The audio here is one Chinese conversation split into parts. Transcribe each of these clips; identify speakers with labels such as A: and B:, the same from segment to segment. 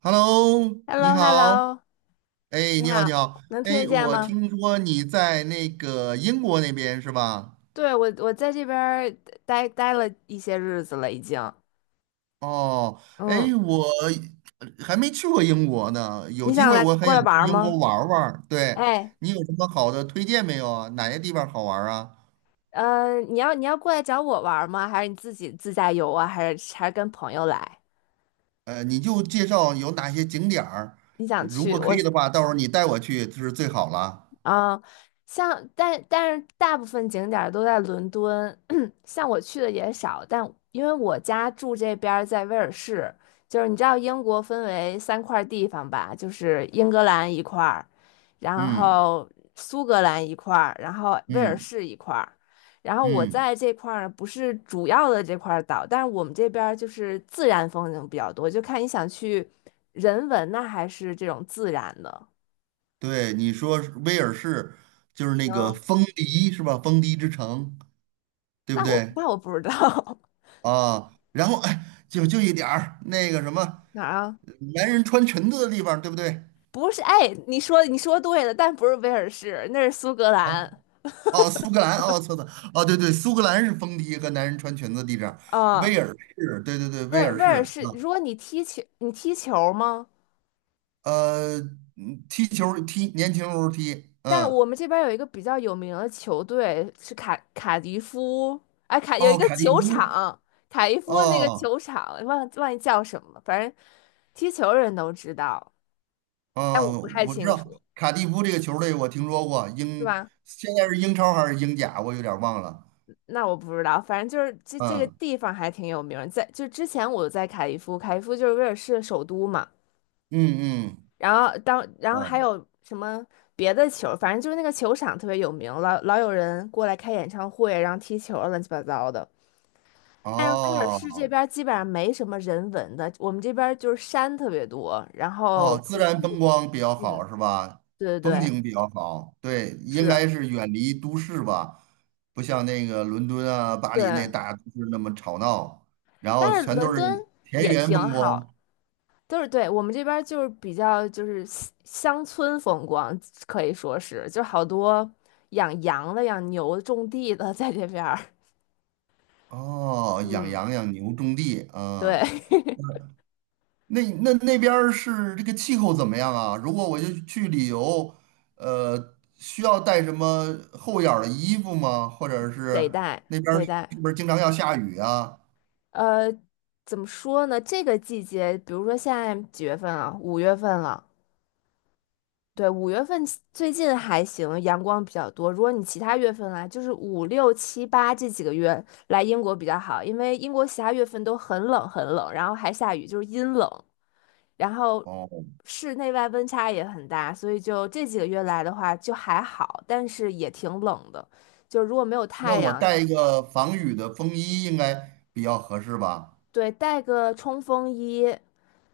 A: Hello，
B: h e l l o
A: 你
B: h e l l
A: 好，
B: o
A: 哎，
B: 你
A: 你好，你
B: 好，
A: 好，
B: 能听得
A: 哎，
B: 见
A: 我
B: 吗？
A: 听说你在那个英国那边是吧？
B: 对，我在这边儿待了一些日子了，已经。
A: 哦，
B: 嗯，
A: 哎，我还没去过英国呢，有
B: 你
A: 机
B: 想
A: 会
B: 来
A: 我很
B: 过
A: 想
B: 来玩
A: 去
B: 儿
A: 英国
B: 吗？
A: 玩儿玩儿。对，
B: 哎，
A: 你有什么好的推荐没有啊？哪些地方好玩儿啊？
B: 你要过来找我玩儿吗？还是你自己自驾游啊？还是跟朋友来？
A: 你就介绍有哪些景点儿，
B: 你想
A: 如
B: 去？
A: 果可
B: 我
A: 以的话，到时候你带我去就是最好了。
B: 啊，像但是大部分景点儿都在伦敦，像我去的也少，但因为我家住这边儿在威尔士，就是你知道英国分为三块儿地方吧，就是英格兰一块儿，然
A: 嗯。
B: 后苏格兰一块儿，然后威尔
A: 嗯。
B: 士一块儿，然后我
A: 嗯。
B: 在这块儿不是主要的这块儿岛，但是我们这边儿就是自然风景比较多，就看你想去人文呢还是这种自然的。
A: 对，你说是威尔士就是那个风笛是吧？风笛之城。对不
B: 那我
A: 对
B: 那我不知道。
A: 啊？然后哎，就一点儿那个什么，
B: 哪儿啊？
A: 男人穿裙子的地方，对不对
B: 不是，哎，你说对了，但不是威尔士，那是苏格
A: 啊？
B: 兰
A: 哦，苏格兰，哦，错的。哦，对对，苏格兰是风笛和男人穿裙子的地方，威
B: 啊。
A: 尔士，对对对，
B: 威
A: 威
B: 尔
A: 尔
B: 威尔
A: 士
B: 士，
A: 啊。
B: 如果你踢球，你踢球吗？
A: 呃，嗯，踢球儿踢，年轻时候踢。
B: 但
A: 嗯。
B: 我们这边有一个比较有名的球队是卡迪夫，哎，有一
A: 哦，
B: 个
A: 卡蒂
B: 球
A: 夫。
B: 场，卡迪夫那个
A: 哦。
B: 球场，忘记叫什么了，反正踢球人都知道，但我不
A: 哦，
B: 太
A: 我知
B: 清
A: 道
B: 楚，
A: 卡蒂夫这个球队，我听说过。
B: 是
A: 英
B: 吧？
A: 现在是英超还是英甲，我有点儿忘了。
B: 那我不知道，反正就是这个
A: 嗯。
B: 地方还挺有名儿，在就之前我在凯利夫，凯利夫就是威尔士首都嘛，
A: 嗯。嗯。
B: 然后然后还
A: 哦。
B: 有什么别的球，反正就是那个球场特别有名，老有人过来开演唱会，然后踢球儿乱七八糟的。但是威尔士这
A: 哦。
B: 边儿基本上没什么人文的，我们这边儿就是山特别多，然后
A: 哦，自
B: 徒
A: 然风
B: 步，
A: 光比较
B: 嗯，
A: 好是吧？
B: 对对
A: 风
B: 对，
A: 景比较好，对，应
B: 是，
A: 该是远离都市吧，不像那个伦敦啊、巴黎那
B: 对，
A: 大都市那么吵闹，然后
B: 但是
A: 全
B: 伦
A: 都
B: 敦
A: 是田
B: 也
A: 园
B: 挺
A: 风
B: 好。
A: 光。
B: 都是对，我们这边儿就是比较就是乡村风光，可以说是，就好多养羊的、养牛的、种地的 在这边儿。
A: 哦，养
B: 嗯，
A: 羊养牛种地
B: 对，
A: 啊。那那那边儿是这个气候怎么样啊？如果我就去旅游，需要带什么厚点儿的衣服吗？或者
B: 得
A: 是
B: 带
A: 那边儿
B: 得
A: 是
B: 带。
A: 不是经常要下雨啊？
B: 呃，怎么说呢？这个季节，比如说现在几月份啊？五月份了。对，五月份最近还行，阳光比较多。如果你其他月份来，就是5、6、7、8这几个月来英国比较好，因为英国其他月份都很冷很冷，然后还下雨，就是阴冷。然后
A: 哦。
B: 室内外温差也很大，所以就这几个月来的话就还好，但是也挺冷的。就如果没有
A: 那
B: 太
A: 我
B: 阳，
A: 带一个防雨的风衣应该比较合适吧？
B: 对，带个冲锋衣，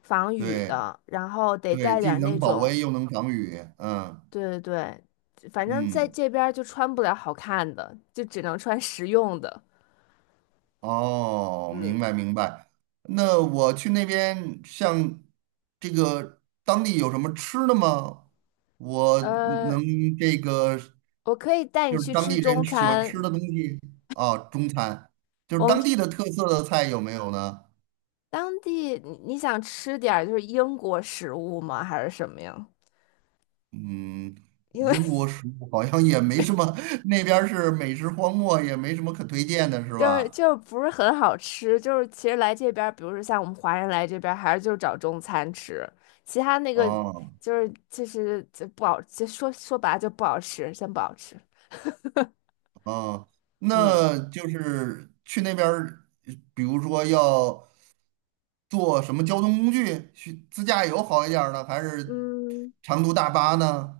B: 防雨
A: 对
B: 的，然后得
A: 对，
B: 带点
A: 既
B: 儿那
A: 能保温
B: 种，
A: 又能防雨。嗯。
B: 对对对，反正在
A: 嗯，
B: 这边儿就穿不了好看的，就只能穿实用的。
A: 哦，明
B: 嗯，
A: 白明白。那我去那边，像这个当地有什么吃的吗？我
B: 呃，
A: 能这个
B: 我可以带你
A: 就是
B: 去
A: 当
B: 吃
A: 地人
B: 中
A: 喜欢吃
B: 餐，
A: 的东西啊。中餐，就是
B: 我们
A: 当地的特色的菜有没有呢？
B: 当地你想吃点儿就是英国食物吗？还是什么呀？
A: 嗯，
B: 因为
A: 英国食物好像也没什么，那边儿是美食荒漠，也没什么可推荐的，是
B: 就是
A: 吧？
B: 就不是很好吃，就是其实来这边儿，比如说像我们华人来这边儿，还是就是找中餐吃，其他那个
A: 哦。
B: 就是其实就不好，就说白了就不好吃，真不好吃。
A: 哦，
B: 嗯，
A: 那就是去那边儿比如说要坐什么交通工具，去自驾游好一点儿呢，还是
B: 嗯，
A: 长途大巴呢？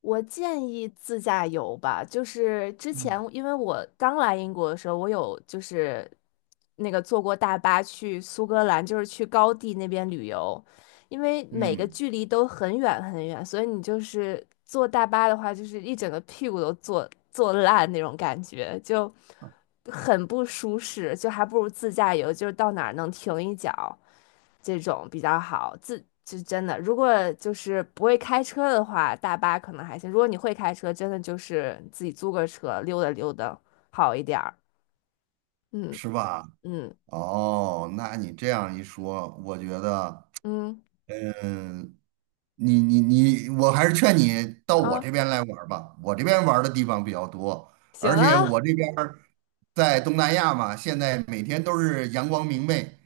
B: 我建议自驾游吧，就是之前
A: 嗯。
B: 因为我刚来英国的时候，我有就是那个坐过大巴去苏格兰，就是去高地那边旅游，因为每个
A: 嗯。
B: 距离都很远很远，所以你就是坐大巴的话，就是一整个屁股都坐烂那种感觉，就很不舒适，就还不如自驾游，就是到哪儿能停一脚。这种比较好。就真的，如果就是不会开车的话，大巴可能还行。如果你会开车，真的就是自己租个车溜达溜达好一点儿。嗯
A: 是吧？
B: 嗯
A: 哦，那你这样一说，我觉得。
B: 嗯
A: 嗯。你你你，我还是劝你到我
B: 啊，
A: 这边来玩儿吧，我这边玩儿的地方比较多，
B: 行
A: 而且
B: 啊，
A: 我这边儿在东南亚嘛，现在每天都是阳光明媚，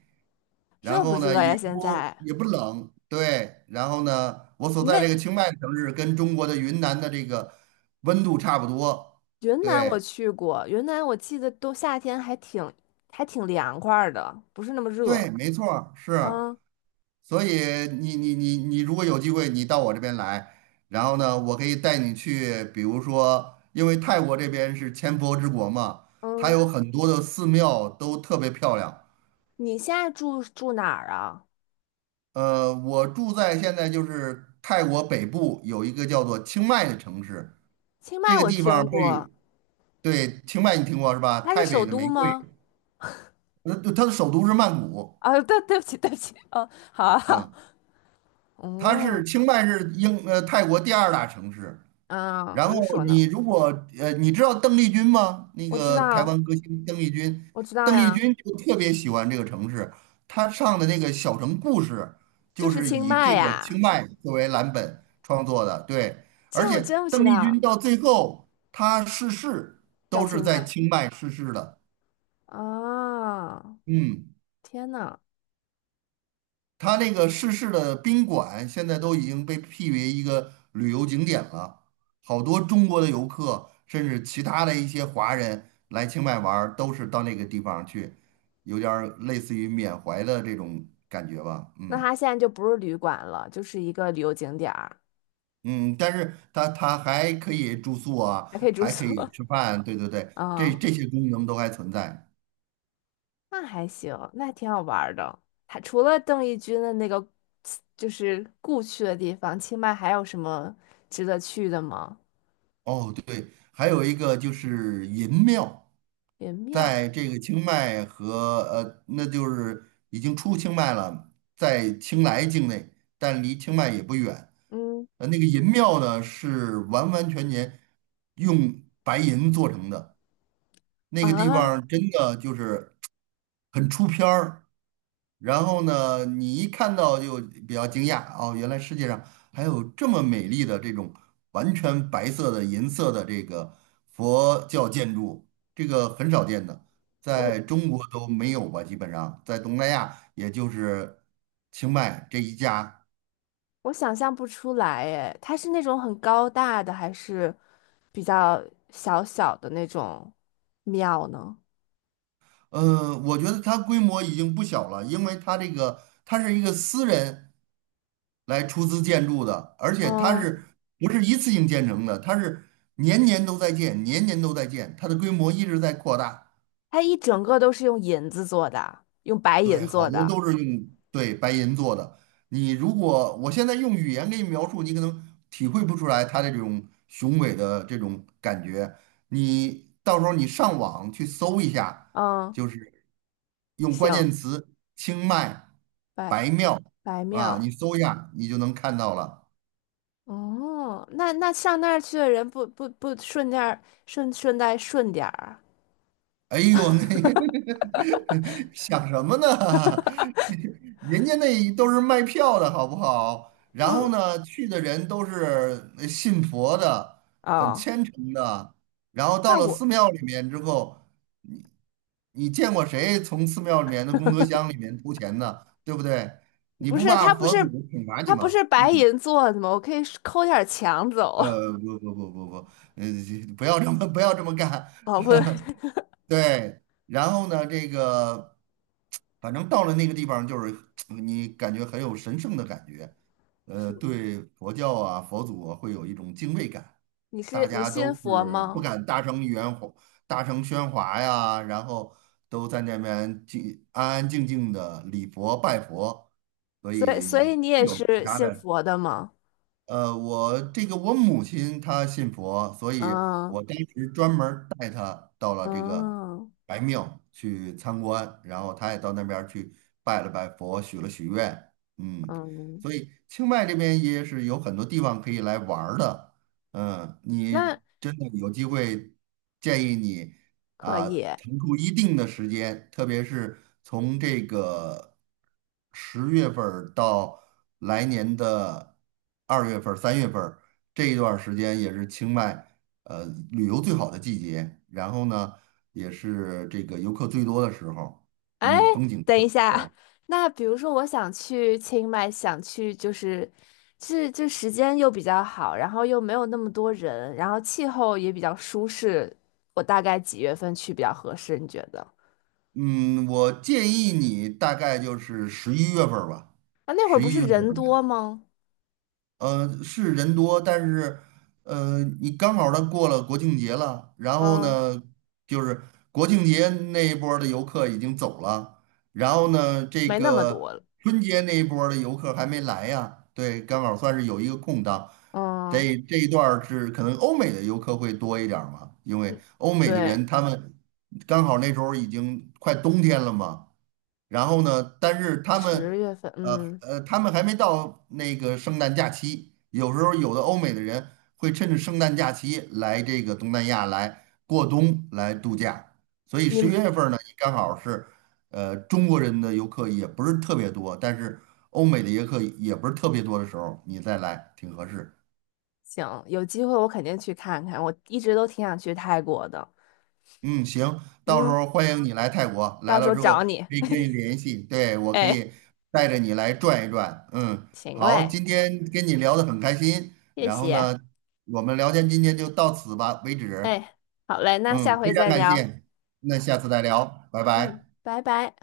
A: 然
B: 热不
A: 后呢
B: 热呀？
A: 也
B: 现
A: 不
B: 在
A: 也不冷，对，然后呢，我所
B: 你
A: 在
B: 那
A: 这个清迈城市跟中国的云南的这个温度差不多。
B: 云南我
A: 对
B: 去过，云南我记得都夏天还挺凉快儿的，不是那么热。
A: 对，没错儿是。
B: 嗯
A: 所以你如果有机会，你到我这边来，然后呢，我可以带你去，比如说，因为泰国这边是千佛之国嘛，它
B: 嗯，
A: 有很多的寺庙都特别漂亮。
B: 你现在住哪儿啊？
A: 呃，我住在现在就是泰国北部有一个叫做清迈的城市，
B: 清
A: 这
B: 迈
A: 个
B: 我
A: 地方
B: 听过，
A: 被，对，清迈你听过是吧？
B: 它是
A: 泰北
B: 首
A: 的
B: 都
A: 玫瑰。
B: 吗？
A: 呃，它的首都是曼谷。
B: 啊，对，对不起，对不起，哦，好啊好，
A: 嗯，它是
B: 嗯，
A: 清迈是英泰国第二大城市。
B: 啊，
A: 然
B: 我
A: 后
B: 就说
A: 你
B: 呢，
A: 如果你知道邓丽君吗？那
B: 我知
A: 个台
B: 道，
A: 湾歌星邓丽君，
B: 我知道
A: 邓丽
B: 呀，
A: 君就特别喜欢这个城市，她唱的那个《小城故事》
B: 就
A: 就
B: 是
A: 是
B: 清
A: 以
B: 迈
A: 这个
B: 呀，
A: 清迈作为蓝本创作的，对。
B: 这
A: 而
B: 我
A: 且
B: 真不知
A: 邓丽君
B: 道，
A: 到最后她逝世
B: 在
A: 都是
B: 清
A: 在
B: 迈
A: 清迈逝世的。
B: 啊，
A: 嗯。
B: 天呐，
A: 它那个逝世的宾馆现在都已经被辟为一个旅游景点了，好多中国的游客，甚至其他的一些华人来清迈玩儿，都是到那个地方去，有点儿类似于缅怀的这种感觉吧。
B: 那
A: 嗯。
B: 它现在就不是旅馆了，就是一个旅游景点儿，
A: 嗯，但是它还可以住宿啊，
B: 还可以住
A: 还
B: 宿
A: 可以吃饭，对对对，这
B: 啊，
A: 这些功能都还存在。
B: 那还行，那还挺好玩儿的。还除了邓丽君的那个就是故去的地方，清迈还有什么值得去的吗？
A: 哦，对，还有一个就是银庙，
B: 元庙，
A: 在这个清迈和，那就是已经出清迈了，在清莱境内，但离清迈也不远。
B: 嗯
A: 呃，那个银庙呢是完完全全用白银做成的，那个地
B: 啊。
A: 方真的就是很出片儿，然后呢，你一看到就比较惊讶。哦，原来世界上还有这么美丽的这种完全白色的银色的这个佛教建筑，这个很少见的，
B: 我
A: 在中国都没有吧，基本上在东南亚也就是清迈这一家。
B: 我想象不出来诶，它是那种很高大的，还是比较小小的那种庙呢？
A: 呃，我觉得它规模已经不小了，因为它这个它是一个私人。来出资建筑的，而且它
B: 嗯，
A: 是不是一次性建成的？它是年年都在建，年年都在建，它的规模一直在扩大。
B: 它一整个都是用银子做的，用白
A: 对，
B: 银
A: 好
B: 做
A: 多
B: 的。
A: 都是用对白银做的。你如果我现在用语言给你描述，你可能体会不出来它的这种雄伟的这种感觉。你到时候你上网去搜一下，
B: 嗯，
A: 就是用关
B: 行，
A: 键词“清迈
B: 白
A: 白庙”
B: 白
A: 啊，你
B: 庙。
A: 搜一下，你就能看到了。
B: 哦，那上那儿去的人不不不顺点儿顺带顺点儿，
A: 哎呦，那 想什么呢？人家那都是卖票的好不好？然后
B: 嗯，
A: 呢，去的人都是信佛的，很
B: 哦，
A: 虔诚的。然后到
B: 那
A: 了
B: 我
A: 寺庙里面之后，你你见过谁从寺庙里面的功德箱里面偷钱的，对不对？你
B: 不
A: 不
B: 是，
A: 怕
B: 它不
A: 佛祖
B: 是
A: 惩罚你
B: 它不
A: 吗？
B: 是
A: 嗯，
B: 白银做的吗？我可以抠点儿墙走。
A: 呃，不不不不不，呃，不要这么不要这么干，
B: 哦，不
A: 对，然后呢，这个，反正到了那个地方，就是你感觉很有神圣的感觉，呃，对佛教啊、佛祖啊，会有一种敬畏感，
B: 你
A: 大
B: 是你
A: 家
B: 信
A: 都
B: 佛
A: 是不
B: 吗？
A: 敢大声喧哗、大声喧哗呀，然后都在那边静安安静静的礼佛拜佛，所
B: 所以所
A: 以
B: 以你也
A: 有其
B: 是
A: 他
B: 信
A: 的。
B: 佛的吗？
A: 我这个我母亲她信佛，所以
B: 嗯
A: 我当时专门儿带她到了这个
B: 嗯
A: 白庙去参观，然后她也到那边儿去拜了拜佛，许了许愿。嗯，
B: 嗯，
A: 所以清迈这边也是有很多地方可以来玩儿的。嗯，
B: 那
A: 你真的有机会，建议你。
B: 可
A: 啊，
B: 以。
A: 腾出一定的时间，特别是从这个10月份儿到来年的2月份儿、3月份儿这一段儿时间，也是清迈呃旅游最好的季节。然后呢，也是这个游客最多的时候。
B: 哎，
A: 嗯，风景
B: 等
A: 最
B: 一
A: 好。
B: 下，那比如说我想去清迈，想去就是是这时间又比较好，然后又没有那么多人，然后气候也比较舒适，我大概几月份去比较合适？你觉得？
A: 嗯，我建议你大概就是十一月份儿吧，
B: 啊，那会儿
A: 十
B: 不
A: 一
B: 是
A: 月
B: 人多
A: 份。
B: 吗？
A: 呃，是人多，但是，你刚好他过了国庆节了，然后
B: 嗯，
A: 呢，就是国庆节那一波儿的游客已经走了，然后呢，这
B: 没那么
A: 个
B: 多了。
A: 春节那一波儿的游客还没来呀，对，刚好算是有一个空档。
B: 嗯。
A: 得这一段儿是可能欧美的游客会多一点儿嘛，因为
B: 嗯
A: 欧美的
B: 对，
A: 人他们刚好那时候已经快冬天了嘛，然后呢，但是他们，
B: 10月份，嗯，
A: 他们还没到那个圣诞假期，有时候有的欧美的人会趁着圣诞假期来这个东南亚来过冬来度假，所以
B: 你
A: 十一
B: 们
A: 月份儿呢，也刚好是，中国人的游客也不是特别多，但是欧美的游客也不是特别多的时候，你再来挺合适。
B: 行，有机会我肯定去看看，我一直都挺想去泰国的。
A: 嗯，行，到时
B: 嗯，
A: 候欢迎你来泰国，来
B: 到时
A: 了
B: 候
A: 之后
B: 找你。
A: 可以跟你联系，对，我可
B: 哎，
A: 以带着你来转一转。嗯，
B: 行
A: 好，
B: 嘞，
A: 今天跟你聊得很开心，
B: 谢
A: 然后
B: 谢。
A: 呢，我们聊天今天就到此吧为止。
B: 哎，好嘞，那
A: 嗯，
B: 下回
A: 非常
B: 再
A: 感
B: 聊。
A: 谢，那下次再聊，拜
B: 嗯，
A: 拜。
B: 拜拜。